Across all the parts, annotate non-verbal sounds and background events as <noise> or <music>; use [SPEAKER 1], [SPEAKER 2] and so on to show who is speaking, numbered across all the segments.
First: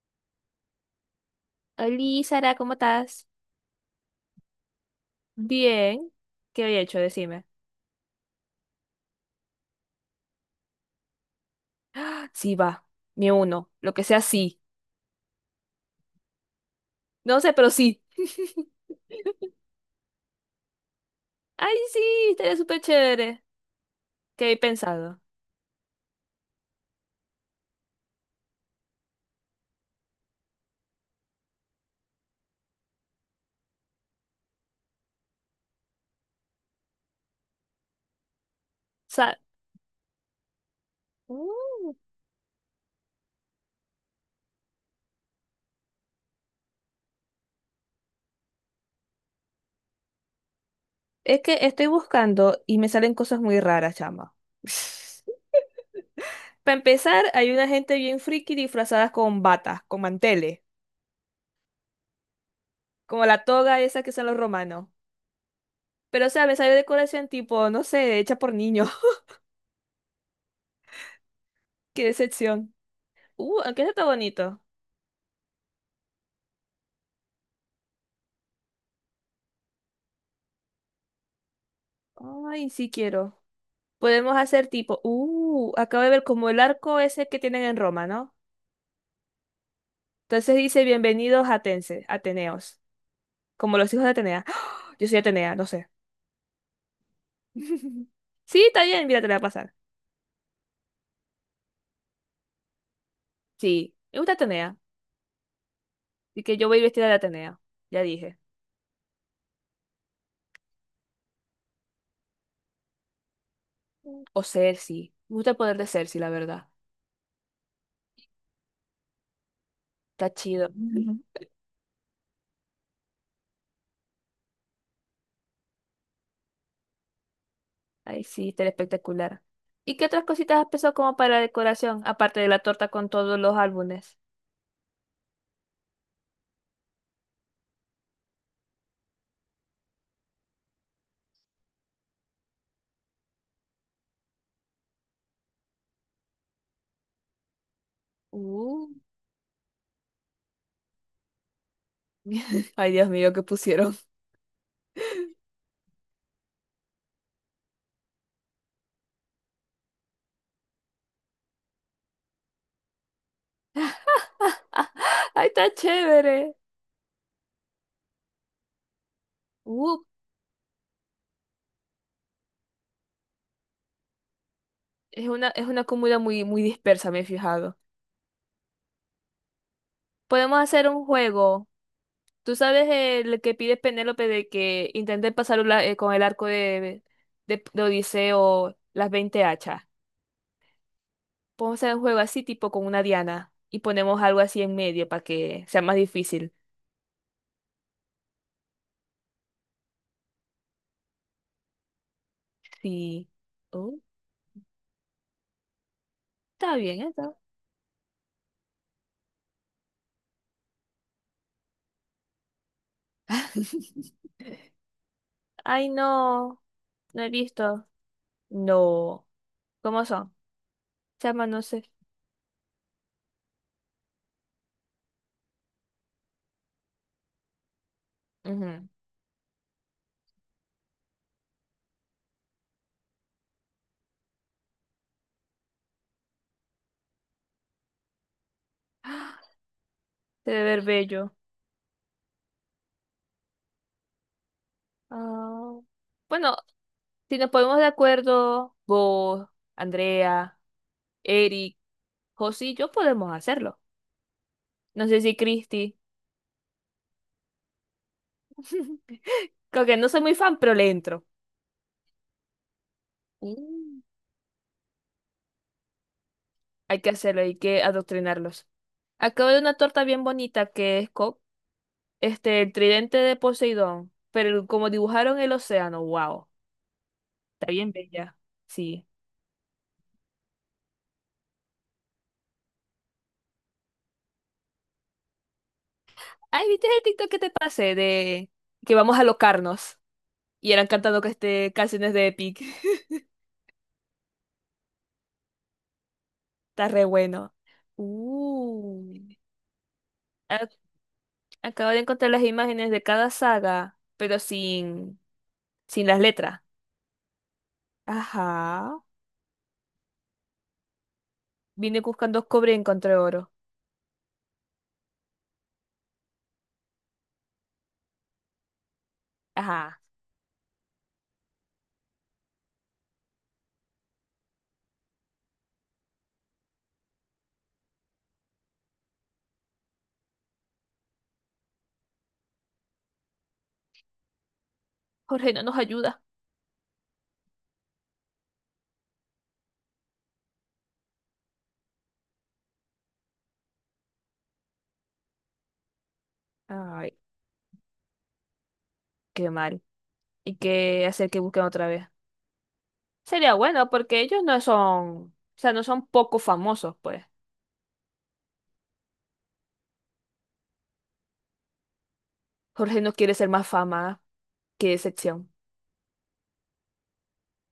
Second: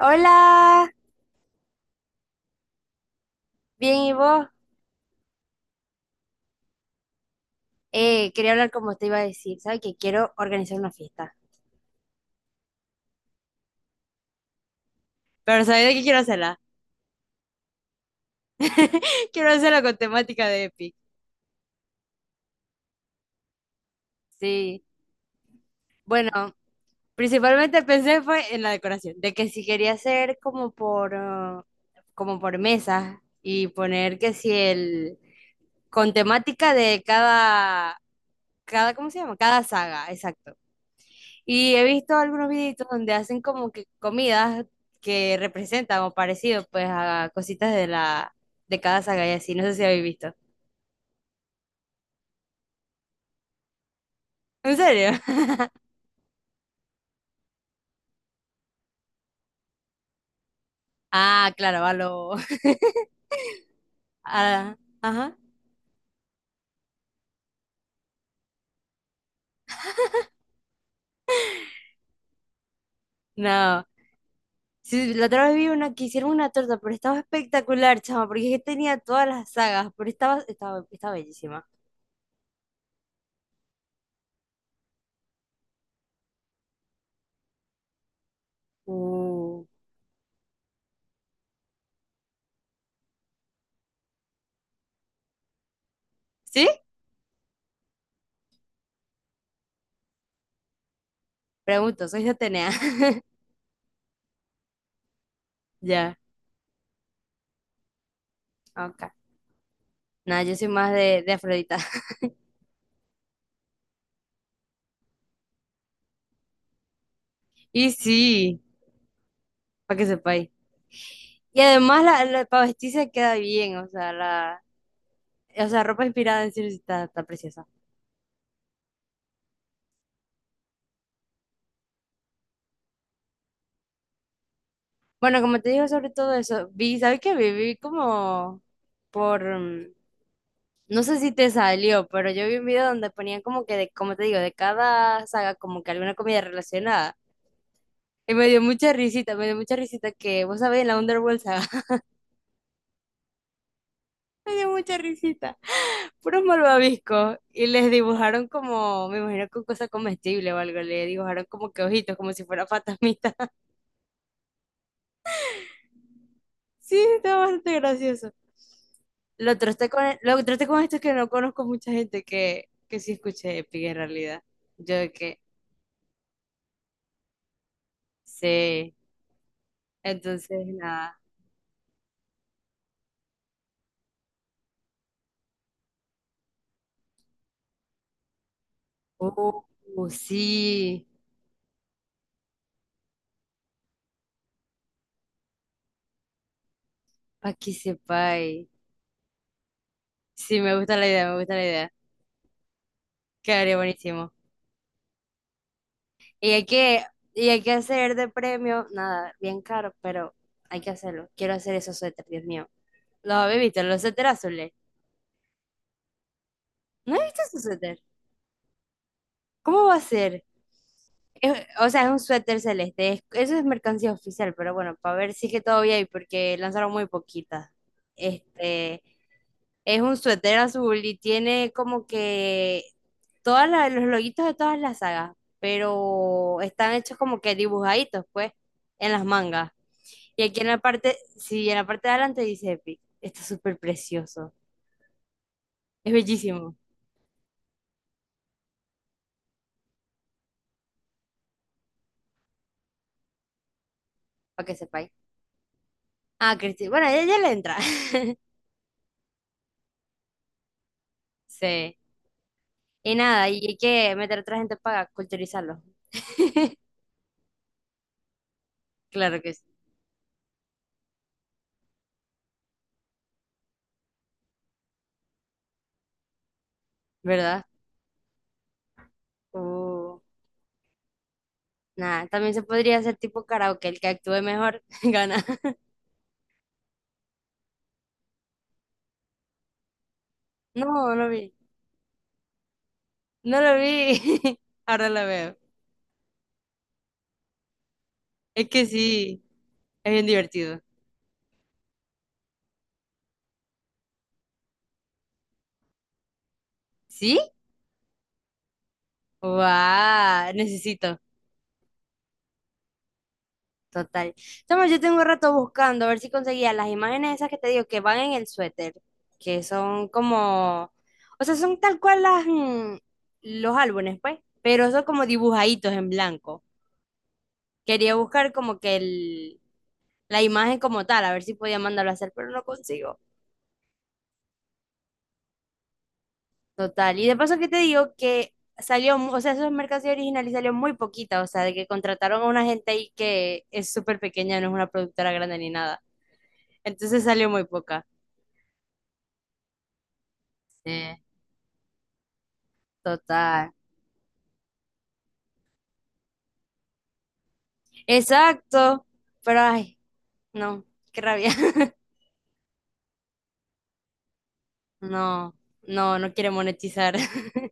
[SPEAKER 1] Hola,
[SPEAKER 2] Hola, Sara, ¿cómo estás?
[SPEAKER 1] bien, ¿y vos?
[SPEAKER 2] Bien, ¿qué había hecho? Decime.
[SPEAKER 1] Quería hablar como te iba a decir, ¿sabes? Que quiero organizar una fiesta.
[SPEAKER 2] Sí, va, me uno, lo que sea, sí.
[SPEAKER 1] Pero ¿sabes de qué quiero hacerla?
[SPEAKER 2] No sé, pero sí.
[SPEAKER 1] <laughs> Quiero hacerla con temática de Epic.
[SPEAKER 2] Ay, sí, estaría súper chévere. ¿Qué he
[SPEAKER 1] Sí,
[SPEAKER 2] pensado? O
[SPEAKER 1] bueno, principalmente pensé fue en la decoración, de que si quería hacer como por, como por mesas y poner que si el, con temática de cada, ¿cómo se llama?
[SPEAKER 2] sea,
[SPEAKER 1] Cada saga, exacto. Y he
[SPEAKER 2] mm,
[SPEAKER 1] visto algunos videitos donde hacen como que comidas que representan o parecido pues a cositas de la de cada saga y así, no sé si habéis visto.
[SPEAKER 2] es que estoy buscando y me salen cosas muy raras, chama.
[SPEAKER 1] ¿En serio? <laughs>
[SPEAKER 2] <laughs> Para empezar, hay una gente bien friki disfrazadas con batas, con manteles,
[SPEAKER 1] Ah, claro, a lo <laughs>
[SPEAKER 2] como la toga esa que son los
[SPEAKER 1] a-
[SPEAKER 2] romanos.
[SPEAKER 1] ajá.
[SPEAKER 2] Pero, o sea, me sale decoración tipo, no sé, hecha por niños. <laughs> Qué decepción. Aunque
[SPEAKER 1] No.
[SPEAKER 2] eso está bonito.
[SPEAKER 1] Sí, la otra vez vi una que hicieron una torta, pero estaba espectacular, chama, porque es que tenía todas las sagas, pero estaba bellísima.
[SPEAKER 2] Ay, sí quiero. Podemos hacer tipo, acabo de ver como el arco ese que tienen en Roma, ¿no?
[SPEAKER 1] Uh.
[SPEAKER 2] Entonces dice, bienvenidos Atense, Ateneos, como los hijos de Atenea. ¡Ah! Yo soy Atenea, no sé.
[SPEAKER 1] ¿Sí?
[SPEAKER 2] <laughs> Sí, está bien, mira, te la voy a pasar.
[SPEAKER 1] Pregunto, soy de Atenea. <laughs>
[SPEAKER 2] Sí, me gusta Atenea,
[SPEAKER 1] Ya,
[SPEAKER 2] y que yo voy vestida de Atenea, ya dije.
[SPEAKER 1] ok. Nada, yo soy más de Afrodita. <laughs>
[SPEAKER 2] O Cersei, me gusta el poder de Cersei, la verdad.
[SPEAKER 1] Y sí, para que
[SPEAKER 2] Está
[SPEAKER 1] sepáis.
[SPEAKER 2] chido. Ujú.
[SPEAKER 1] Y además para vestirse queda bien, o sea, ropa inspirada en sí está preciosa.
[SPEAKER 2] Ay, sí, está espectacular. ¿Y qué otras cositas has pensado como para la decoración, aparte de la torta con todos los álbumes?
[SPEAKER 1] Bueno, como te digo sobre todo eso, vi, ¿sabes qué? Vi como por, no sé si te salió, pero yo vi un video donde ponían como que, de, como te digo, de cada saga como que alguna comida relacionada. Y me dio
[SPEAKER 2] Uh.
[SPEAKER 1] mucha risita, me dio mucha risita que, vos sabés, la Underworld saga, <laughs>
[SPEAKER 2] <laughs> Ay, Dios mío, ¿qué pusieron?
[SPEAKER 1] me dio mucha risita. Puros malvaviscos y les dibujaron como, me imagino con cosa comestible o algo, le dibujaron como que ojitos, como si fuera <laughs> fantasmita.
[SPEAKER 2] <laughs> Ay, está chévere.
[SPEAKER 1] Sí, está bastante gracioso.
[SPEAKER 2] Uh,
[SPEAKER 1] Lo traté con esto que no conozco mucha gente que sí escuche Epic en realidad. Yo de
[SPEAKER 2] es
[SPEAKER 1] que
[SPEAKER 2] una, es una comuna muy, muy dispersa, me he fijado.
[SPEAKER 1] sí. Entonces,
[SPEAKER 2] Podemos hacer un
[SPEAKER 1] nada.
[SPEAKER 2] juego. Tú sabes el que pide Penélope de que intente pasar con el arco de Odiseo las 20
[SPEAKER 1] Uh,
[SPEAKER 2] hachas.
[SPEAKER 1] sí,
[SPEAKER 2] Podemos hacer un juego así, tipo con una diana. Y ponemos algo así en medio para que sea más difícil.
[SPEAKER 1] para que sepáis. Sí, me gusta la idea, me gusta la idea.
[SPEAKER 2] Sí.
[SPEAKER 1] Quedaría
[SPEAKER 2] Oh,
[SPEAKER 1] buenísimo. Y hay
[SPEAKER 2] está bien
[SPEAKER 1] que,
[SPEAKER 2] eso.
[SPEAKER 1] y hay que hacer de premio, nada, bien caro, pero hay que hacerlo. Quiero hacer esos suéteres, Dios mío. ¿Los habéis visto? Los
[SPEAKER 2] <laughs>
[SPEAKER 1] suéteres azules.
[SPEAKER 2] Ay, no.
[SPEAKER 1] ¿No
[SPEAKER 2] No
[SPEAKER 1] he
[SPEAKER 2] he
[SPEAKER 1] visto esos
[SPEAKER 2] visto.
[SPEAKER 1] suéteres?
[SPEAKER 2] No.
[SPEAKER 1] ¿Cómo va a
[SPEAKER 2] ¿Cómo son?
[SPEAKER 1] ser?
[SPEAKER 2] Chama, no sé.
[SPEAKER 1] O sea, es un suéter celeste. Eso es mercancía oficial, pero bueno, para ver si es que todavía hay, porque lanzaron muy poquitas.
[SPEAKER 2] Ujú.
[SPEAKER 1] Este, es un suéter azul y tiene como que todos los loguitos de todas las sagas, pero están hechos como que dibujaditos, pues, en las
[SPEAKER 2] <gasps>
[SPEAKER 1] mangas. Y
[SPEAKER 2] Se
[SPEAKER 1] aquí
[SPEAKER 2] debe
[SPEAKER 1] en la
[SPEAKER 2] ver
[SPEAKER 1] parte,
[SPEAKER 2] bello.
[SPEAKER 1] sí, en la parte de adelante dice Epic. Está súper precioso.
[SPEAKER 2] Ah,
[SPEAKER 1] Es
[SPEAKER 2] bueno,
[SPEAKER 1] bellísimo,
[SPEAKER 2] si nos ponemos de acuerdo, vos, Andrea, Eric, José y yo podemos hacerlo.
[SPEAKER 1] para que
[SPEAKER 2] No
[SPEAKER 1] sepáis.
[SPEAKER 2] sé si Cristi.
[SPEAKER 1] Ah, Cristi, bueno, ella ya le entra. <laughs>
[SPEAKER 2] <laughs> Creo que no soy muy fan, pero le entro.
[SPEAKER 1] Sí. Y nada, y hay
[SPEAKER 2] Mm.
[SPEAKER 1] que meter a otra gente para culturizarlo.
[SPEAKER 2] Hay que hacerlo, hay que adoctrinarlos.
[SPEAKER 1] Claro
[SPEAKER 2] Acabo
[SPEAKER 1] que
[SPEAKER 2] de
[SPEAKER 1] sí,
[SPEAKER 2] una torta bien bonita que es este, el tridente de Poseidón, pero como dibujaron el océano, wow,
[SPEAKER 1] ¿verdad?
[SPEAKER 2] está bien bella. Sí.
[SPEAKER 1] Uh, nada, también se podría hacer tipo karaoke, el que actúe mejor <laughs> gana.
[SPEAKER 2] Ay, ¿viste el TikTok que te pasé de que vamos a locarnos? Y eran
[SPEAKER 1] No,
[SPEAKER 2] cantando
[SPEAKER 1] no
[SPEAKER 2] que
[SPEAKER 1] vi,
[SPEAKER 2] este, canciones de Epic. <laughs>
[SPEAKER 1] no lo vi. <laughs> Ahora lo veo.
[SPEAKER 2] Está re bueno.
[SPEAKER 1] Es que
[SPEAKER 2] Uh,
[SPEAKER 1] sí, es bien
[SPEAKER 2] a-
[SPEAKER 1] divertido.
[SPEAKER 2] Acabo de encontrar las imágenes de cada saga, pero sin las letras.
[SPEAKER 1] ¿Sí?
[SPEAKER 2] Ajá.
[SPEAKER 1] ¡Wow! Necesito,
[SPEAKER 2] Vine buscando cobre y encontré oro.
[SPEAKER 1] total. Toma, yo tengo un rato buscando a ver si conseguía las imágenes esas que te digo que van en el suéter, que
[SPEAKER 2] Ajá.
[SPEAKER 1] son como, o sea, son tal cual las, los álbumes, pues, pero son como dibujaditos en blanco. Quería buscar como que el la imagen como tal, a ver si podía mandarlo a hacer, pero no consigo.
[SPEAKER 2] Jorge no nos ayuda.
[SPEAKER 1] Total. Y de paso que te digo que salió, o sea, esa mercancía original y salió muy poquita, o sea, de que contrataron a una gente ahí que es súper pequeña, no es una productora grande ni nada.
[SPEAKER 2] Ay,
[SPEAKER 1] Entonces salió muy poca.
[SPEAKER 2] qué mal. Hay
[SPEAKER 1] Sí,
[SPEAKER 2] que hacer que busquen otra vez. Sería
[SPEAKER 1] total.
[SPEAKER 2] bueno porque ellos no son, o sea, no son poco famosos, pues.
[SPEAKER 1] Exacto. Pero ay, no, qué rabia. <laughs>
[SPEAKER 2] Jorge no quiere ser más fama que decepción.
[SPEAKER 1] No, no, no quiere monetizar. <laughs>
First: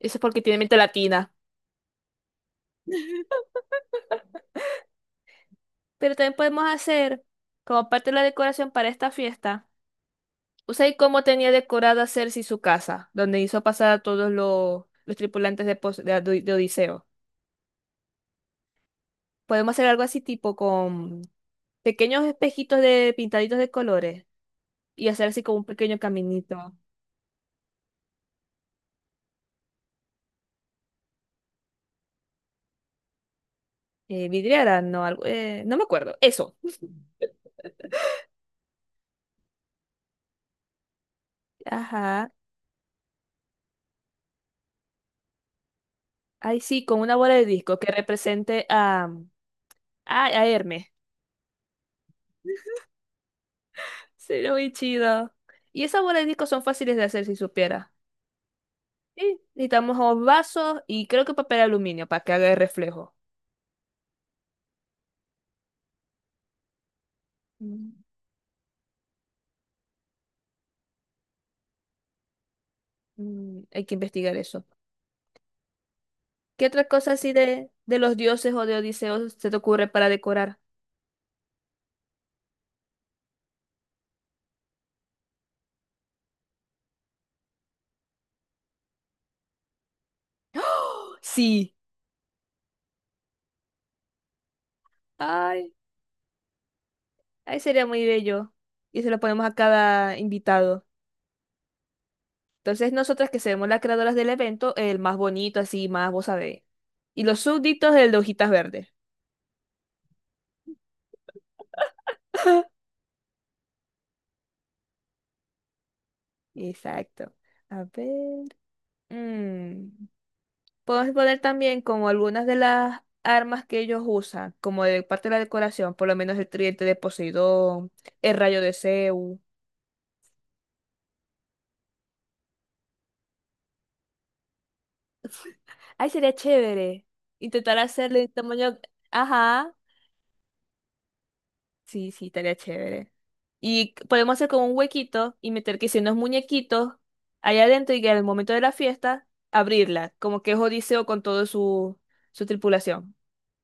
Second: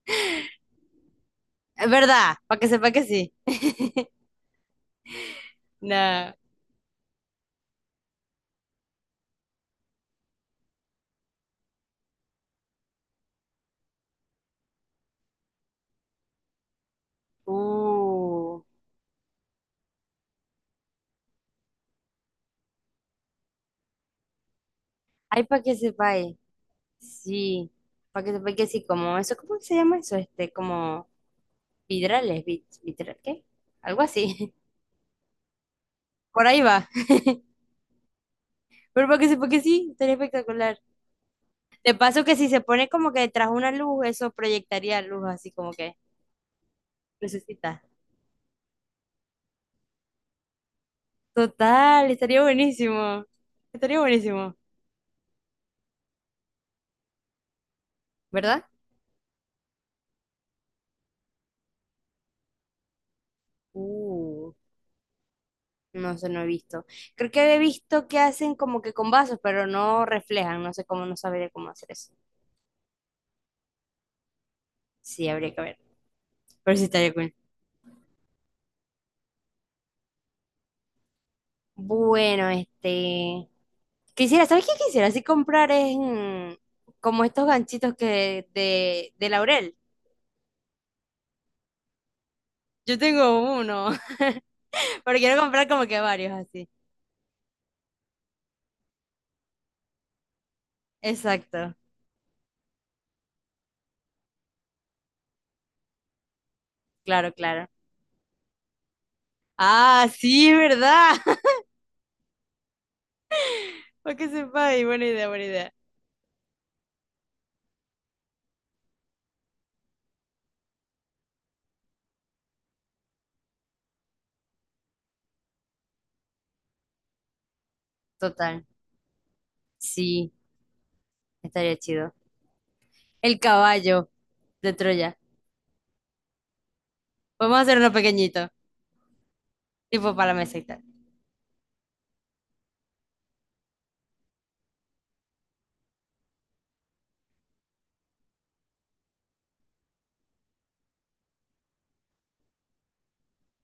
[SPEAKER 2] Eso es porque tiene mente latina.
[SPEAKER 1] Es verdad, para que sepa que sí.
[SPEAKER 2] Pero
[SPEAKER 1] No.
[SPEAKER 2] también podemos hacer, como parte de la decoración para esta fiesta, Usai cómo tenía decorada Cersei su casa, donde hizo pasar a todos los tripulantes de, Pos- de Ado- de Odiseo.
[SPEAKER 1] Uh.
[SPEAKER 2] Podemos hacer algo así tipo con pequeños espejitos de pintaditos de colores y hacer así
[SPEAKER 1] Ay,
[SPEAKER 2] como
[SPEAKER 1] para
[SPEAKER 2] un
[SPEAKER 1] que
[SPEAKER 2] pequeño
[SPEAKER 1] sepa.
[SPEAKER 2] caminito.
[SPEAKER 1] Sí, porque sí, como eso, ¿cómo se llama eso? Este, como vidrales, vitral, ¿qué? Algo así.
[SPEAKER 2] Vidriera, no, algo, no me acuerdo.
[SPEAKER 1] <laughs> Por
[SPEAKER 2] Eso.
[SPEAKER 1] ahí va. Pero porque sí, estaría espectacular. De paso
[SPEAKER 2] Ajá.
[SPEAKER 1] que si se pone como que tras una luz, eso proyectaría luz así como que
[SPEAKER 2] Ahí sí, con una bola de disco
[SPEAKER 1] necesita.
[SPEAKER 2] que represente a, a Hermes.
[SPEAKER 1] Total, estaría buenísimo. Estaría
[SPEAKER 2] <laughs> Sería
[SPEAKER 1] buenísimo,
[SPEAKER 2] muy chido. Y esas bolas de disco son fáciles de hacer si supiera.
[SPEAKER 1] ¿verdad?
[SPEAKER 2] Sí, necesitamos o vasos y creo que papel aluminio para que haga el reflejo.
[SPEAKER 1] Uh, no sé, no he visto. Creo que he
[SPEAKER 2] Mm,
[SPEAKER 1] visto que hacen como que con vasos, pero no reflejan. No sé cómo, no sabría cómo hacer eso.
[SPEAKER 2] Hay que investigar eso.
[SPEAKER 1] Sí, habría que ver.
[SPEAKER 2] ¿Qué
[SPEAKER 1] Pero sí
[SPEAKER 2] otra
[SPEAKER 1] estaría
[SPEAKER 2] cosa así
[SPEAKER 1] cool.
[SPEAKER 2] de los dioses o de Odiseo se te ocurre para decorar?
[SPEAKER 1] Bueno, este... Quisiera, ¿sabes qué quisiera? Así comprar es como estos ganchitos que de laurel.
[SPEAKER 2] Sí.
[SPEAKER 1] Yo tengo uno, <laughs> pero quiero comprar
[SPEAKER 2] Ay,
[SPEAKER 1] como que varios así.
[SPEAKER 2] ahí sería muy bello. Y se lo ponemos a cada invitado.
[SPEAKER 1] Exacto,
[SPEAKER 2] Entonces nosotras que seremos las creadoras del evento, el más bonito, así más, vos sabés. Y
[SPEAKER 1] claro,
[SPEAKER 2] los
[SPEAKER 1] claro.
[SPEAKER 2] súbditos, el de hojitas verdes.
[SPEAKER 1] Ah, sí, ¿verdad? <laughs> Para que sepa, ahí, buena idea, buena idea.
[SPEAKER 2] Exacto. A ver. mm, Podemos poner también como algunas de las armas que ellos usan, como de parte de la decoración, por lo menos el tridente de Poseidón, el rayo
[SPEAKER 1] Total,
[SPEAKER 2] de Zeus.
[SPEAKER 1] sí, estaría chido. El caballo de Troya.
[SPEAKER 2] Ay, sería chévere.
[SPEAKER 1] Vamos a hacer
[SPEAKER 2] Intentar
[SPEAKER 1] uno
[SPEAKER 2] hacerle el
[SPEAKER 1] pequeñito,
[SPEAKER 2] tamaño. Ajá.
[SPEAKER 1] tipo para la mesa y tal.
[SPEAKER 2] Sí, sí, estaría chévere. Y podemos hacer como un huequito y meter que si unos muñequitos allá adentro y que al momento de la fiesta abrirla, como que es Odiseo con toda su tripulación.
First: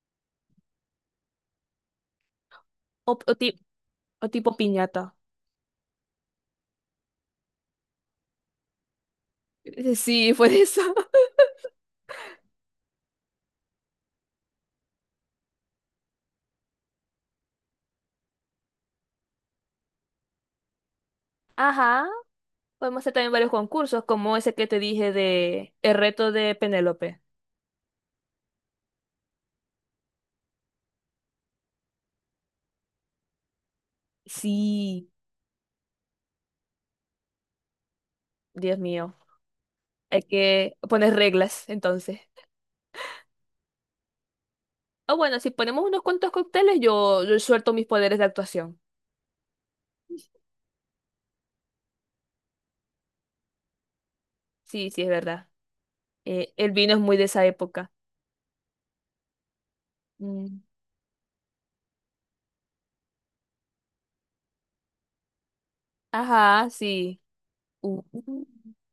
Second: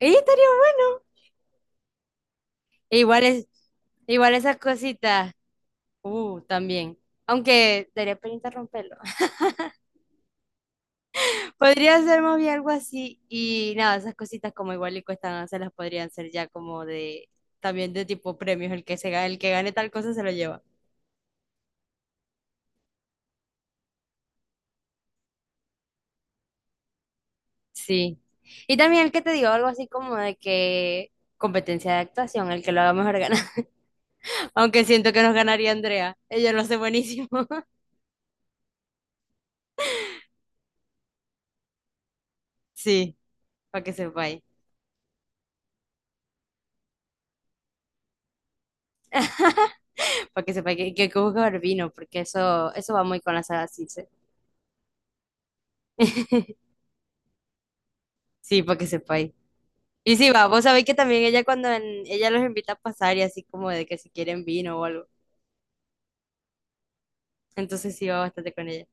[SPEAKER 1] ¡Ey, estaría bueno! E
[SPEAKER 2] O,
[SPEAKER 1] igual
[SPEAKER 2] o
[SPEAKER 1] es,
[SPEAKER 2] ti- o
[SPEAKER 1] igual
[SPEAKER 2] tipo
[SPEAKER 1] esas
[SPEAKER 2] piñata.
[SPEAKER 1] cositas. También. Aunque daría penita romperlo.
[SPEAKER 2] <laughs> Sí, fue eso.
[SPEAKER 1] <laughs> Podría ser más bien algo así. Y nada, esas cositas como igual y cuestan, se las podrían ser ya como de, también de tipo premios. El que se gane, el que gane tal cosa se lo lleva.
[SPEAKER 2] <laughs> Ajá. Podemos hacer también varios concursos, como ese que te dije de el reto de Penélope.
[SPEAKER 1] Sí. Y también el que te digo algo así como de que competencia de actuación, el que lo haga mejor gana. <laughs> Aunque
[SPEAKER 2] Sí,
[SPEAKER 1] siento que nos ganaría Andrea. Ella lo hace buenísimo. <laughs>
[SPEAKER 2] Dios mío. Hay que poner reglas, entonces.
[SPEAKER 1] Sí, para que sepáis.
[SPEAKER 2] O bueno, si ponemos unos cuantos cócteles, yo suelto mis poderes de actuación.
[SPEAKER 1] Para que sepáis que hay que buscar vino, porque eso va muy con la saga Circe.
[SPEAKER 2] Sí, sí, es verdad. El
[SPEAKER 1] <laughs>
[SPEAKER 2] vino es muy de esa época.
[SPEAKER 1] Sí, para que sepáis. Y sí, va,
[SPEAKER 2] Mm.
[SPEAKER 1] vos sabéis que también ella ella los invita a pasar y así como de que si quieren vino o algo.
[SPEAKER 2] Ajá, sí.
[SPEAKER 1] Entonces
[SPEAKER 2] Uh,
[SPEAKER 1] sí va
[SPEAKER 2] uh.
[SPEAKER 1] bastante con ella.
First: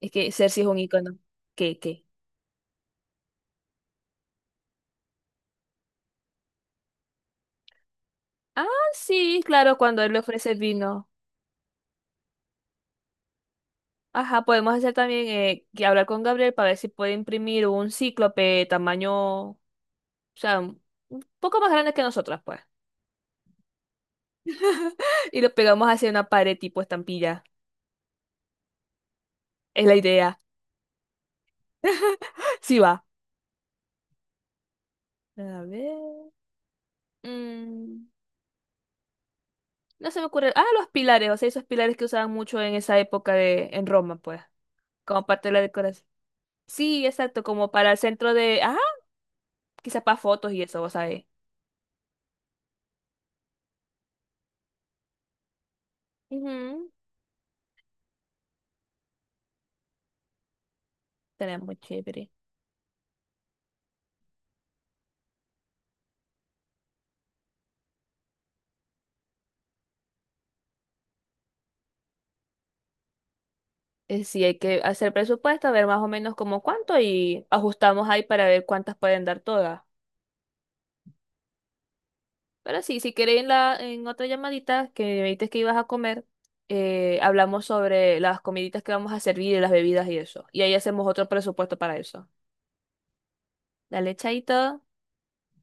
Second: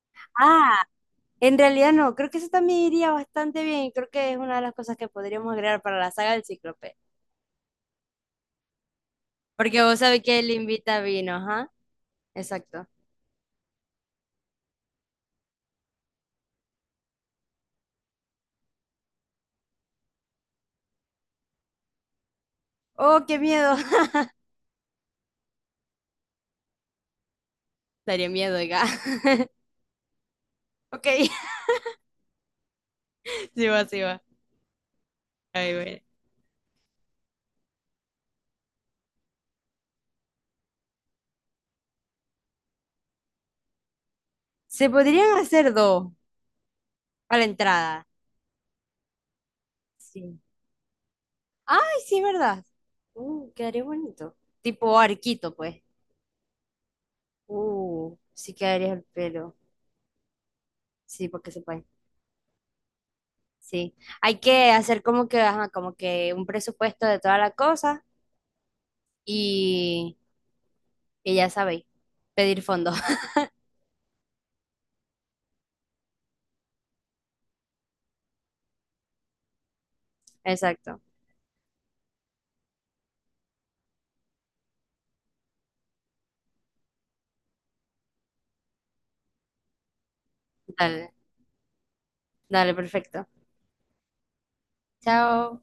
[SPEAKER 2] Es que Cersei es un
[SPEAKER 1] Ah,
[SPEAKER 2] ícono.
[SPEAKER 1] en
[SPEAKER 2] ¿Qué,
[SPEAKER 1] realidad
[SPEAKER 2] qué?
[SPEAKER 1] no, creo que eso también iría bastante bien y creo que es una de las cosas que podríamos agregar para la saga del Cíclope.
[SPEAKER 2] Ah, sí, claro,
[SPEAKER 1] Porque vos
[SPEAKER 2] cuando él le
[SPEAKER 1] sabéis que él
[SPEAKER 2] ofrece el
[SPEAKER 1] invita
[SPEAKER 2] vino.
[SPEAKER 1] vino, ajá, exacto.
[SPEAKER 2] Ajá, podemos hacer también que hablar con Gabriel para ver si puede imprimir un cíclope tamaño. O sea, un poco más grandes que nosotras, pues.
[SPEAKER 1] Oh, qué miedo. <laughs>
[SPEAKER 2] <laughs> Y lo pegamos hacia una pared tipo estampilla.
[SPEAKER 1] Daría miedo, oiga. <laughs>
[SPEAKER 2] Es la idea.
[SPEAKER 1] Ok,
[SPEAKER 2] Sí va.
[SPEAKER 1] <laughs> sí va, sí va.
[SPEAKER 2] A
[SPEAKER 1] Ahí bueno.
[SPEAKER 2] ver. mm, no se me ocurre. Ah, los pilares. O sea, esos pilares que usaban mucho en esa época en Roma, pues.
[SPEAKER 1] Se
[SPEAKER 2] Como
[SPEAKER 1] podrían
[SPEAKER 2] parte de la
[SPEAKER 1] hacer
[SPEAKER 2] decoración.
[SPEAKER 1] dos
[SPEAKER 2] Sí,
[SPEAKER 1] a
[SPEAKER 2] exacto.
[SPEAKER 1] la
[SPEAKER 2] Como para el
[SPEAKER 1] entrada.
[SPEAKER 2] centro de. Ah, quizás para
[SPEAKER 1] Sí.
[SPEAKER 2] fotos y eso, vos sabés.
[SPEAKER 1] Ay, sí, ¿verdad? Quedaría bonito. Tipo arquito, pues.
[SPEAKER 2] Ujú,
[SPEAKER 1] Sí quedaría el pelo. Sí, porque
[SPEAKER 2] estaría
[SPEAKER 1] se
[SPEAKER 2] muy
[SPEAKER 1] puede.
[SPEAKER 2] chévere.
[SPEAKER 1] Sí. Hay que hacer como que, ajá, como que un presupuesto de toda la cosa y, y ya sabéis, pedir fondos. <laughs>
[SPEAKER 2] Sí, hay que hacer presupuesto, a ver más o menos como cuánto y ajustamos ahí para ver cuántas pueden dar todas.
[SPEAKER 1] Exacto.
[SPEAKER 2] Pero sí, si queréis en otra llamadita que me dijiste que ibas a comer, hablamos sobre las comiditas que vamos a servir y las bebidas y eso. Y ahí hacemos
[SPEAKER 1] Dale,
[SPEAKER 2] otro presupuesto para eso.
[SPEAKER 1] dale, perfecto.
[SPEAKER 2] Dale, chaito.
[SPEAKER 1] Chao.